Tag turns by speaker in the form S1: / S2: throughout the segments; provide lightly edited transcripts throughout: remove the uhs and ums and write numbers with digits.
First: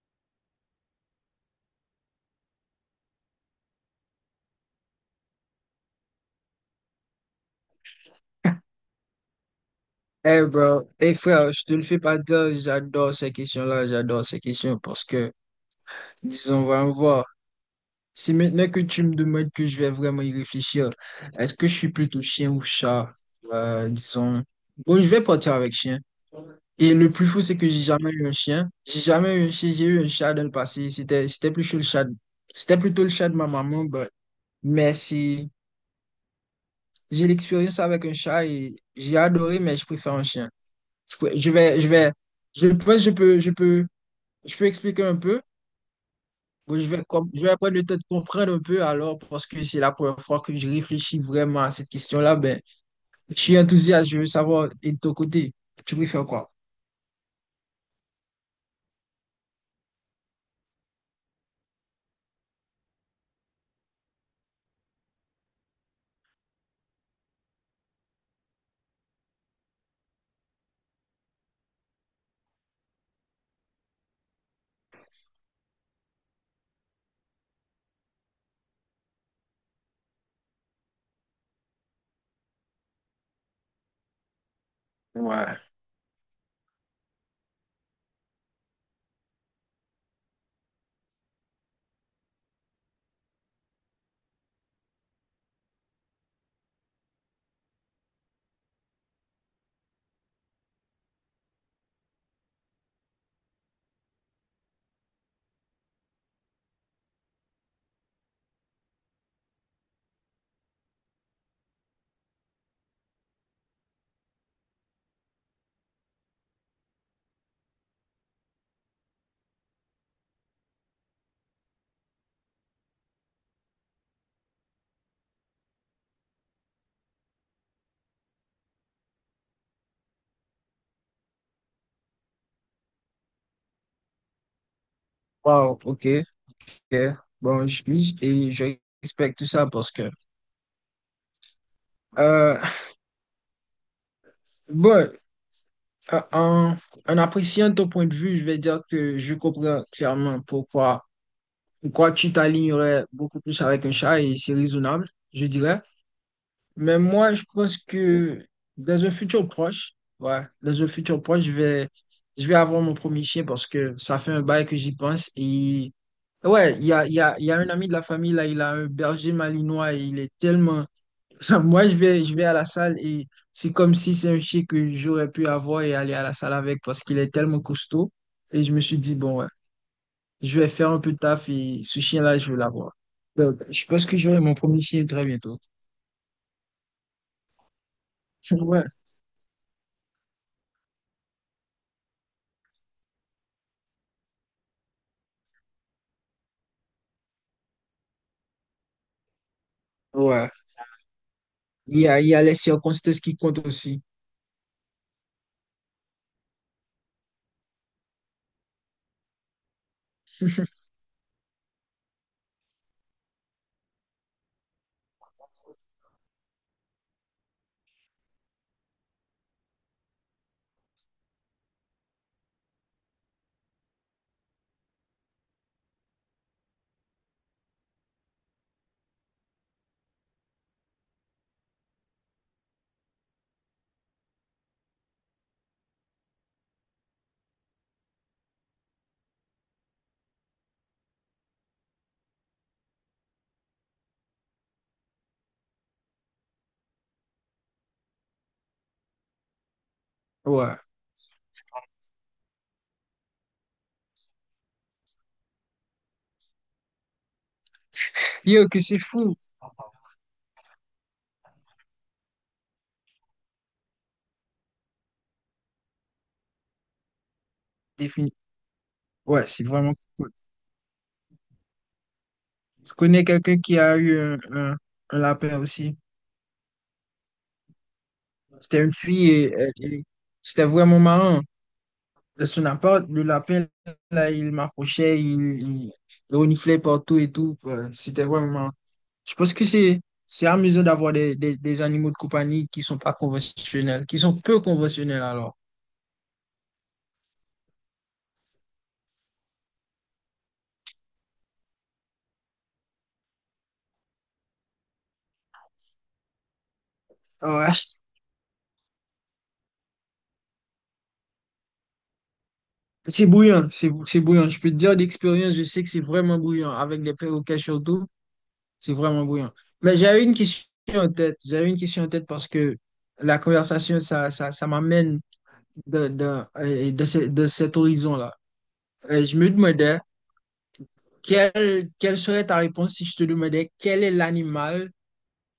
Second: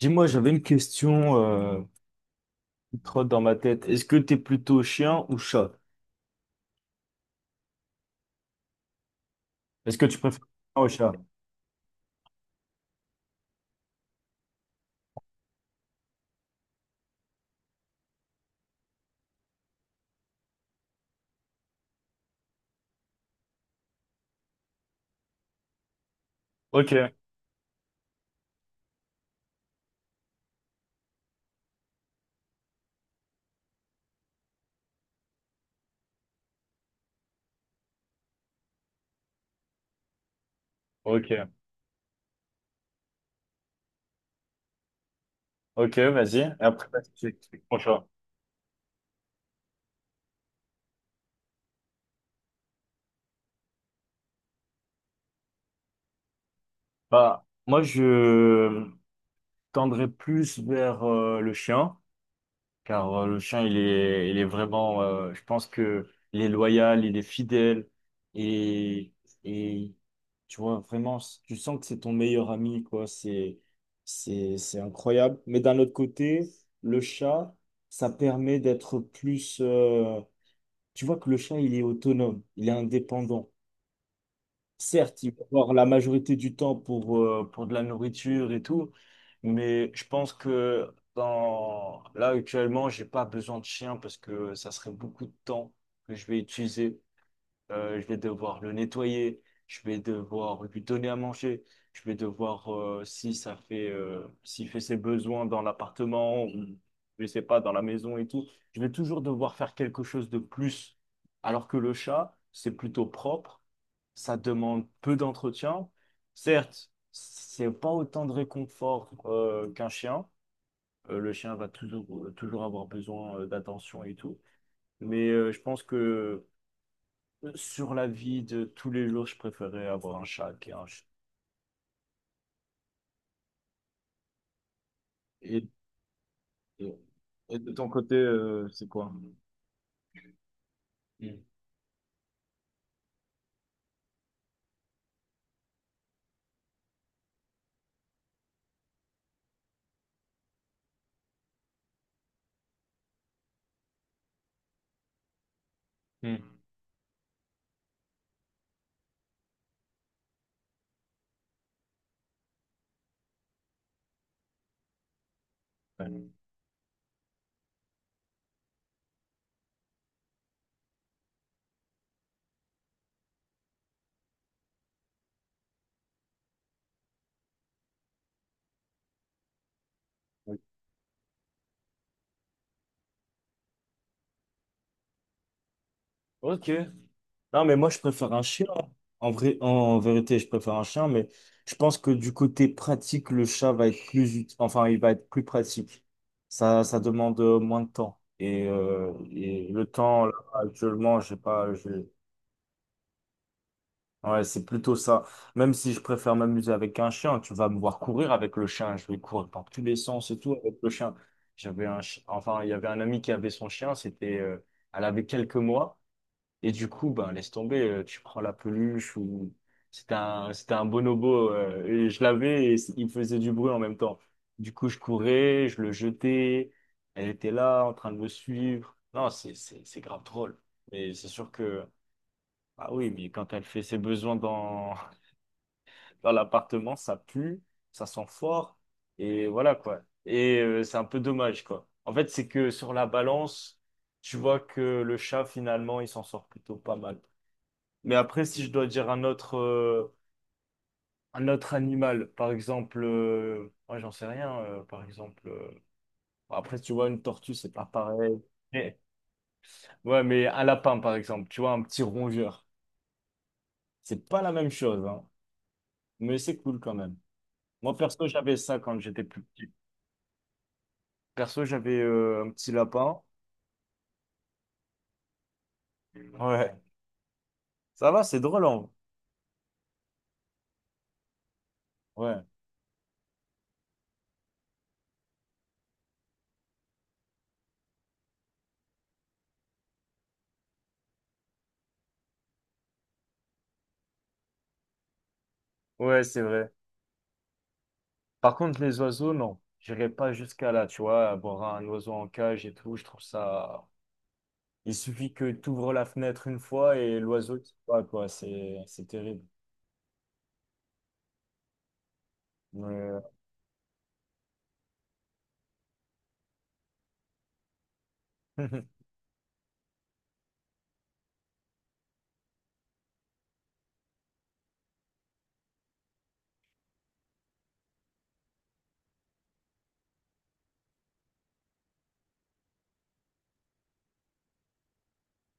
S1: Dis-moi, j'avais une question qui trotte dans ma tête. Est-ce que t'es plutôt chien ou chat? Est-ce que tu préfères
S2: Eh
S1: chien ou
S2: bro,
S1: chat?
S2: eh frère, je te le fais pas dire, j'adore ces questions-là, j'adore ces questions parce que, disons, on va en voir. Si maintenant que tu me demandes que je vais vraiment y réfléchir, est-ce que je suis plutôt chien ou chat? Disons, bon, je vais partir avec chien. Et le
S1: Ok,
S2: plus fou, c'est que j'ai jamais eu un chien. J'ai jamais eu un chien, j'ai eu un chat dans le passé. C'était plus chaud le chat. C'était plutôt le chat de ma maman, mais si j'ai l'expérience avec un chat et j'ai adoré, mais je préfère un chien.
S1: ok,
S2: Je vais, je vais, je pense que je peux. Je peux expliquer un peu?
S1: ok, vas-y. Et
S2: Bon, je
S1: après,
S2: vais,
S1: vas-y, tu
S2: je vais
S1: expliques
S2: prendre
S1: mon
S2: le temps de
S1: chat.
S2: comprendre un peu alors, parce que c'est la première fois que je réfléchis vraiment à cette question-là. Ben, je suis enthousiaste, je veux savoir, et de ton côté, tu préfères quoi?
S1: Bah, moi, je tendrais plus vers le chien, car le chien, il est vraiment, je pense que il est loyal, il est fidèle, et, et tu vois, vraiment, tu sens que c'est ton meilleur ami, quoi, c'est incroyable. Mais d'un autre côté, le chat, ça permet d'être plus, tu vois que le chat, il est autonome, il est indépendant. Certes, il va
S2: Ouais.
S1: avoir la majorité du temps pour de la nourriture et tout, mais je pense que là actuellement, j'ai pas besoin de chien parce que ça serait beaucoup de temps que je vais utiliser. Je vais devoir le nettoyer, je vais devoir lui donner à manger, je vais devoir, si ça fait, s'il fait ses besoins dans l'appartement ou je sais pas, dans la maison et tout, je vais toujours devoir faire quelque chose de plus. Alors que le chat, c'est plutôt propre, ça demande peu d'entretien. Certes, c'est pas autant de réconfort, qu'un chien. Le chien va toujours, toujours avoir besoin, d'attention et tout. Mais, je pense que sur la vie de tous les jours, je préférais avoir un chat qu'un chien. Et,
S2: Wow, ok,
S1: et-
S2: ok.
S1: et
S2: Bon,
S1: de ton côté,
S2: et je
S1: c'est quoi?
S2: respecte tout ça parce que,
S1: Mm.
S2: euh, bon, euh, en, en appréciant ton point de vue, je vais dire que je comprends clairement pourquoi, pourquoi tu t'alignerais beaucoup plus avec un chat et c'est raisonnable, je dirais.
S1: Mm.
S2: Mais moi, je pense que dans un futur proche, ouais, dans un futur proche, je vais avoir mon premier chien parce que ça fait un bail que j'y pense. Et
S1: Ouais.
S2: ouais, il y a un ami de la famille, là, il a un berger malinois et il est tellement. Moi, je vais à la salle et c'est comme si c'est un chien que j'aurais pu avoir et aller à la salle avec parce qu'il est tellement costaud. Et je me suis dit, bon, ouais,
S1: Oui.
S2: je vais faire un peu de taf et ce chien-là, je veux l'avoir. Donc, je pense que j'aurai mon premier chien très bientôt.
S1: Ok. Non, mais moi, je préfère un chien.
S2: Ouais.
S1: En vrai, en vérité, je préfère un chien, mais je pense que du côté pratique, le chat va être plus utile. Enfin, il va être plus pratique. Ça demande moins de temps. Et le temps, là,
S2: Ouais.
S1: actuellement, je sais pas,
S2: Il
S1: j'ai...
S2: y a, il y a les circonstances qui comptent aussi.
S1: Ouais, c'est plutôt ça. Même si je préfère m'amuser avec un chien, tu vas me voir courir avec le chien. Je vais courir par tous les sens et tout avec le chien. Enfin, il y avait un ami qui avait son chien. Elle avait quelques mois. Et du coup, ben, laisse tomber. Tu prends la peluche ou c'était un bonobo. Et je l'avais et il faisait du bruit en même temps. Du coup, je courais, je le jetais. Elle était là en train de me suivre. Non, c'est grave drôle. Mais c'est sûr que, ah oui, mais quand elle fait ses besoins dans l'appartement, ça pue, ça sent fort, et voilà quoi. Et c'est un peu dommage quoi. En fait, c'est que sur la balance, tu vois que le chat finalement, il s'en sort plutôt pas mal. Mais après, si je dois dire
S2: Ouais.
S1: un autre animal, par exemple, ouais, j'en sais rien, bon, après, tu vois, une tortue, c'est pas pareil.
S2: Yo, que
S1: Mais-
S2: c'est fou.
S1: ouais, mais un lapin, par exemple, tu vois, un petit rongeur, c'est pas la même chose, hein. Mais c'est cool quand même. Moi, perso,
S2: Défini.
S1: j'avais ça quand j'étais plus
S2: Ouais, c'est
S1: petit.
S2: vraiment cool.
S1: Perso, j'avais un petit
S2: Je
S1: lapin.
S2: connais quelqu'un qui a eu un lapin aussi.
S1: Ouais. Ça va, c'est drôle, en
S2: C'était
S1: vrai.
S2: une fille et, et c'était vraiment marrant.
S1: Ouais.
S2: De son appart, le lapin, là, il m'approchait, il, il reniflait partout et tout. Ouais, c'était vraiment marrant. Je pense que c'est amusant d'avoir des animaux de compagnie qui sont pas conventionnels, qui sont peu conventionnels alors.
S1: Ouais, c'est vrai. Par contre, les oiseaux, non. J'irai pas jusqu'à là, tu vois, avoir un oiseau en cage et tout, je trouve ça... Il suffit que tu ouvres la fenêtre une fois et l'oiseau qui
S2: Ouais.
S1: va, quoi. C'est terrible.
S2: C'est
S1: Mais...
S2: bouillant, c'est bouillant. Je peux te dire d'expérience, je sais que c'est vraiment bouillant. Avec les perroquets surtout, c'est vraiment bouillant. Mais j'avais une question en tête. J'avais une question en tête parce que la conversation, ça m'amène de cet horizon-là. Je me demandais, quelle serait ta réponse si je te demandais quel est l'animal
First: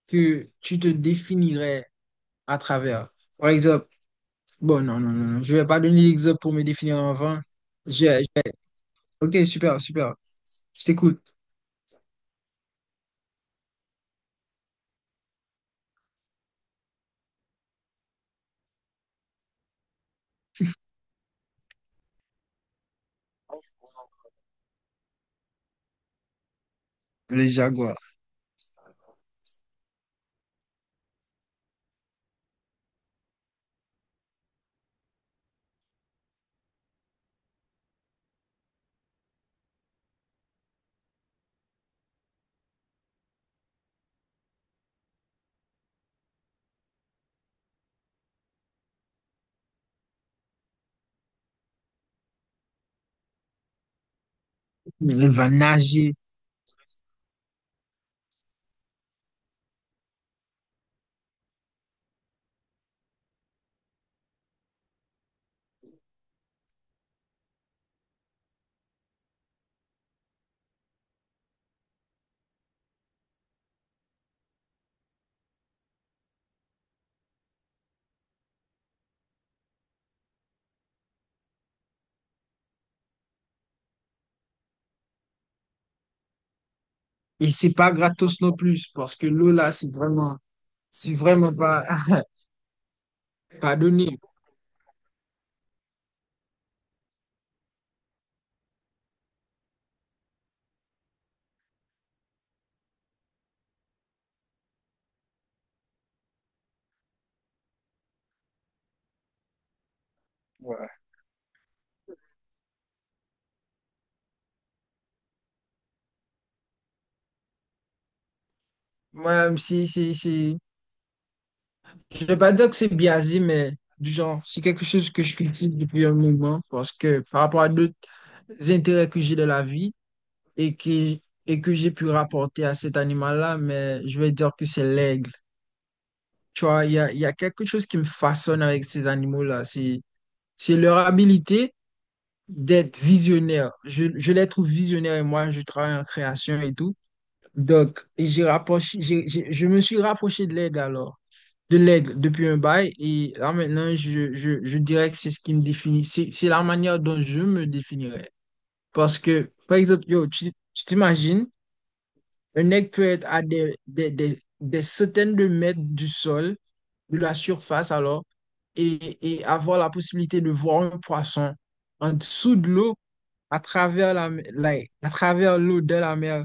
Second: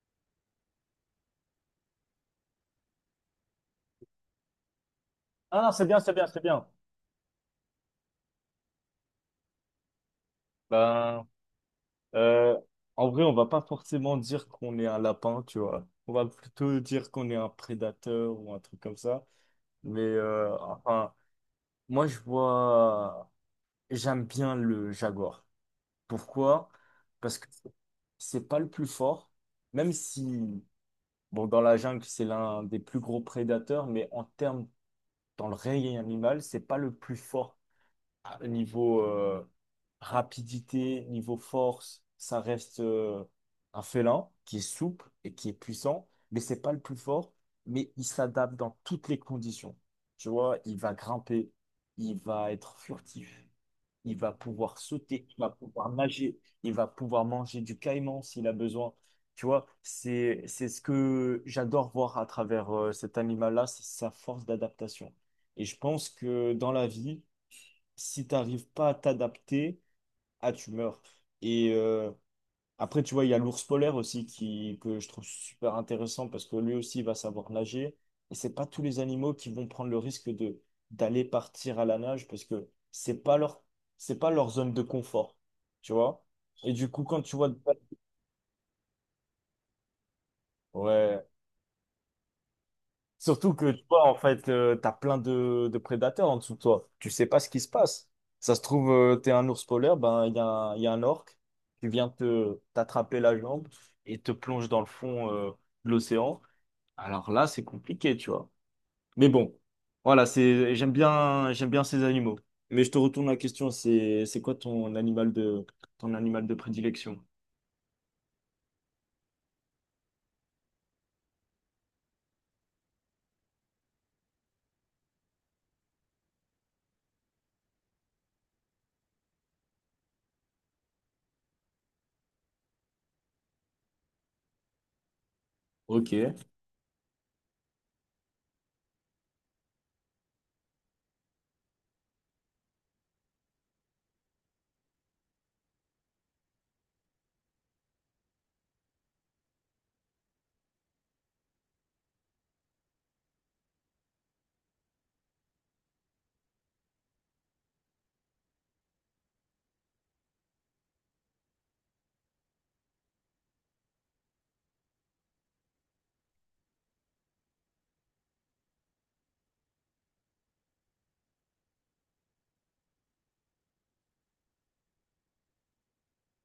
S2: que tu te définirais à travers? Par exemple, bon, non, non, non, non, je
S1: Ah
S2: vais
S1: non,
S2: pas
S1: c'est bien,
S2: donner
S1: c'est bien,
S2: l'exemple
S1: c'est
S2: pour me
S1: bien.
S2: définir avant. Je- je- ok, super, super. Je t'écoute.
S1: Ben, euh, en vrai, on va pas forcément dire qu'on est un lapin, tu vois. On va plutôt dire qu'on est un prédateur ou un truc comme ça. Mais euh, enfin, Moi, je vois, j'aime bien le Jaguar. Pourquoi? Parce que
S2: Les Jaguars.
S1: c'est pas le plus fort, même si, bon, dans la jungle, c'est l'un des plus gros prédateurs, mais en termes, dans le règne animal, c'est pas le plus fort niveau rapidité, niveau force. Ça reste un félin qui est souple et qui est puissant, mais c'est pas le plus fort, mais il s'adapte dans toutes les conditions. Tu vois, il va grimper, il va être furtif, il va pouvoir sauter,
S2: Il
S1: il va
S2: va
S1: pouvoir
S2: nager.
S1: nager, il va pouvoir manger du caïman s'il a besoin. Tu vois, c'est ce que j'adore voir à travers cet animal-là, c'est sa force d'adaptation. Et je pense que dans la vie, si tu n'arrives pas à t'adapter, ah, tu meurs. Et, après, tu vois, il y a l'ours polaire aussi qui, que je trouve super intéressant parce que lui aussi va savoir nager. Et c'est pas tous les animaux qui vont prendre le risque de d'aller partir à la nage parce que c'est pas leur zone de confort, tu vois. Et du coup, quand tu vois
S2: Et
S1: le-
S2: c'est pas gratos non plus, parce que l'eau là, c'est
S1: Ouais,
S2: vraiment pas,
S1: surtout que
S2: pas
S1: tu vois en
S2: donné.
S1: fait, t'as plein de prédateurs en dessous de toi. Tu sais pas ce qui se passe. Ça se trouve, t'es un ours polaire, ben il y a un orque qui vient te t'attraper la jambe et te plonge dans le fond de l'océan. Alors là, c'est compliqué, tu vois. Mais bon, voilà, c'est,
S2: Ouais.
S1: j'aime bien ces animaux. Mais je te retourne la question, c'est quoi ton animal de prédilection?
S2: Moi, si, si, si. Je vais pas dire que c'est biaisé, mais du genre, c'est quelque chose que je cultive depuis un moment, parce que par rapport à d'autres intérêts que j'ai de la vie et que, et que j'ai pu rapporter à cet animal-là, mais je vais dire que c'est l'aigle.
S1: Ok.
S2: Tu vois, il y a quelque chose qui me façonne avec ces animaux-là. C'est leur habilité d'être visionnaire. Je les trouve visionnaires et moi, je travaille en création et tout. Donc, et j'ai rapproché, j'ai- je me suis rapproché de l'aigle alors, de l'aigle depuis un bail. Et là maintenant, je dirais que c'est ce qui me définit. C'est la manière dont je me définirais. Parce que, par exemple, yo, tu t'imagines, un aigle peut être à des centaines de mètres du sol, de la surface alors, et avoir la possibilité de voir un poisson en dessous de l'eau à travers la- à travers l'eau de la mer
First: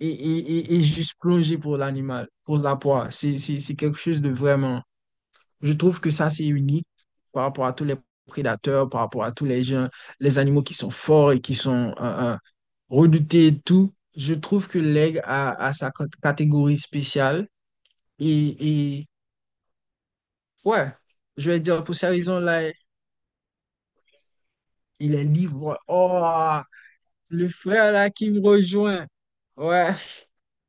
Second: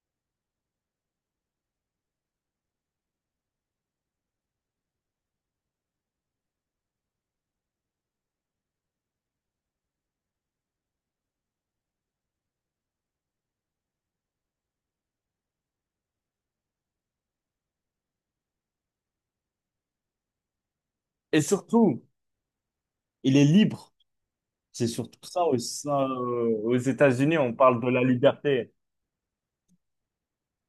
S2: et juste plonger pour l'animal, pour la proie. C'est quelque chose de vraiment. Je trouve que ça, c'est unique par rapport à tous les prédateurs, par rapport à tous les gens, les animaux qui sont forts et qui sont redoutés et tout. Je trouve que l'aigle a, a sa catégorie spéciale. Et ouais,
S1: Et
S2: je vais dire, pour
S1: surtout,
S2: ces raisons-là,
S1: il est libre. C'est
S2: il
S1: surtout
S2: est
S1: ça,
S2: libre. Oh,
S1: aux États-Unis,
S2: le
S1: on parle de
S2: frère
S1: la
S2: là qui me
S1: liberté.
S2: rejoint. Ouais.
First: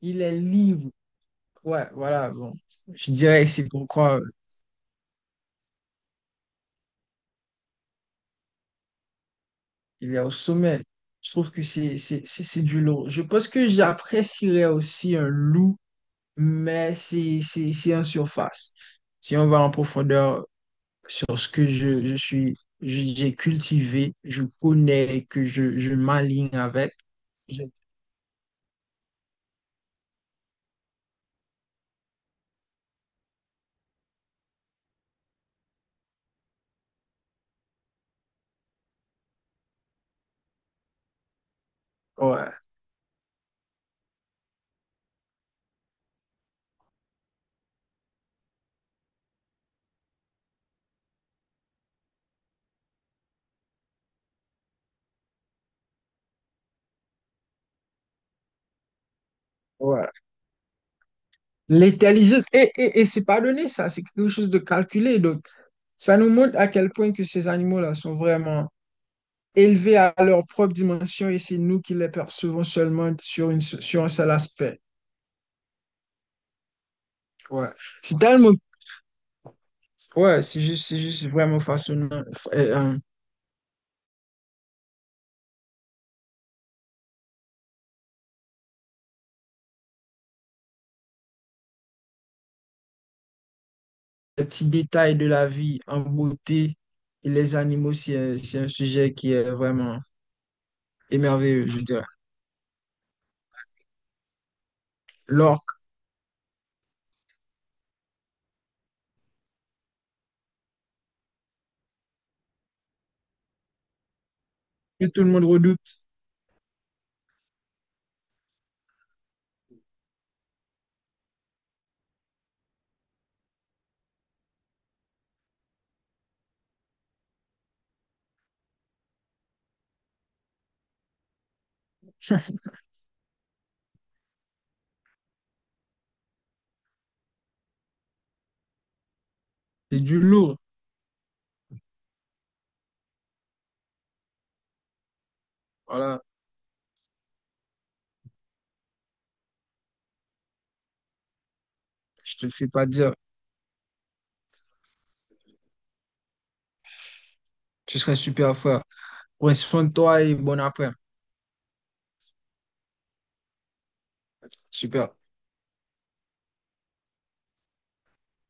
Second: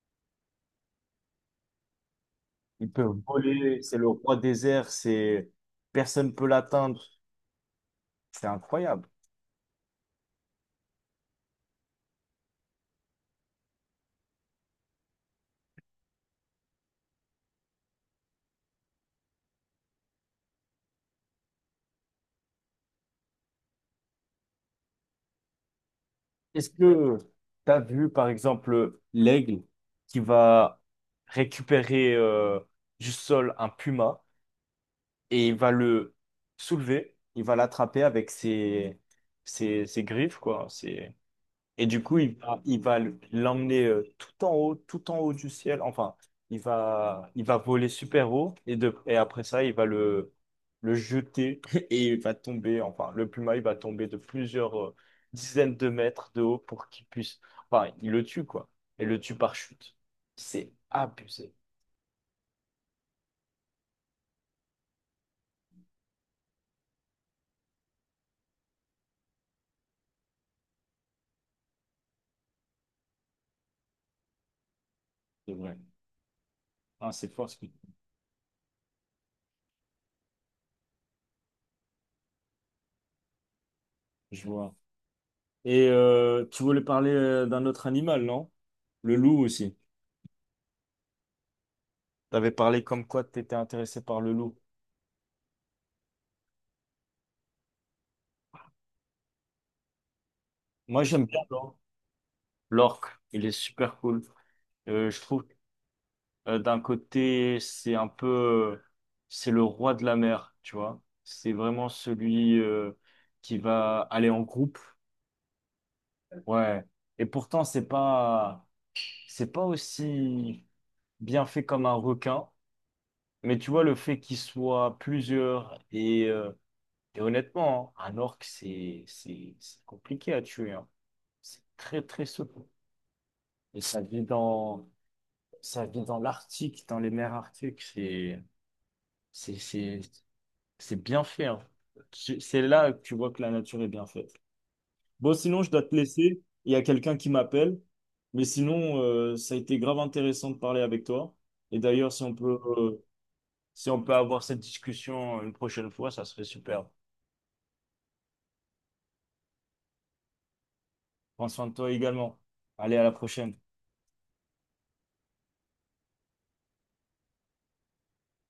S2: Il est libre. Ouais, voilà, bon.
S1: Il peut
S2: Je dirais que c'est
S1: voler, c'est le
S2: pourquoi
S1: roi des airs, c'est, personne peut l'atteindre. C'est incroyable.
S2: il est au sommet. Je trouve que c'est du lourd. Je pense que j'apprécierais aussi un loup, mais c'est en surface. Si on va en profondeur sur ce que je suis, j'ai cultivé, je connais, que je m'aligne
S1: Est-ce
S2: avec,
S1: que
S2: je-
S1: tu as vu, par exemple, l'aigle qui va récupérer du sol un puma et il va le soulever, il va l'attraper avec ses griffes, quoi. C'est Et du coup,
S2: ouais,
S1: il va l'emmener tout en haut du ciel. Enfin, il va voler super haut et, et après ça, le jeter et il va tomber. Enfin, le pluma, il va tomber de plusieurs dizaines de mètres de haut pour qu'il puisse. Enfin, il le tue, quoi. Et le tue par chute.
S2: ouais.
S1: C'est abusé.
S2: L'intelligence, et c'est pas donné ça, c'est quelque chose de calculé. Donc, ça nous montre à quel point que ces animaux-là sont vraiment élevés à leur propre dimension et c'est nous qui les percevons seulement sur, une, sur un seul aspect.
S1: C'est vrai. Ah, c'est fort ce que
S2: Ouais. C'est tellement, ouais, c'est juste vraiment fascinant. Euh, euh,
S1: je vois. Et tu voulais parler d'un autre animal, non? Le loup aussi. T'avais parlé comme quoi t'étais intéressé par le
S2: les
S1: loup.
S2: petits détails de la vie en beauté et les animaux, c'est un sujet qui est vraiment
S1: Moi, j'aime bien
S2: émerveilleux, je dirais.
S1: l'orque. Il est super cool. Je trouve,
S2: L'orque,
S1: d'un côté, c'est un peu, c'est le roi de la mer, tu vois. C'est vraiment celui qui va aller en groupe,
S2: que tout le monde redoute,
S1: ouais. Et pourtant, c'est pas aussi bien fait comme un requin. Mais tu vois, le fait qu'il soit plusieurs et honnêtement, hein, un orque, c'est compliqué à tuer, hein. C'est très, très souple. Et ça vit dans Ça vit dans l'Arctique, dans les mers arctiques. C'est,
S2: c'est
S1: c'est,
S2: du lourd.
S1: c'est bien fait, hein. C'est là que tu vois que la nature est bien faite. Bon, sinon, je dois te
S2: Voilà,
S1: laisser. Il y a quelqu'un qui m'appelle. Mais sinon, ça a été grave intéressant de parler avec toi. Et d'ailleurs, si on
S2: je te le
S1: peut,
S2: fais pas dire.
S1: si on peut avoir cette discussion une prochaine fois, ça serait super.
S2: Tu serais super fort. Prends soin de toi et bon après.
S1: Prends soin de toi également. Allez, à la prochaine.
S2: Super.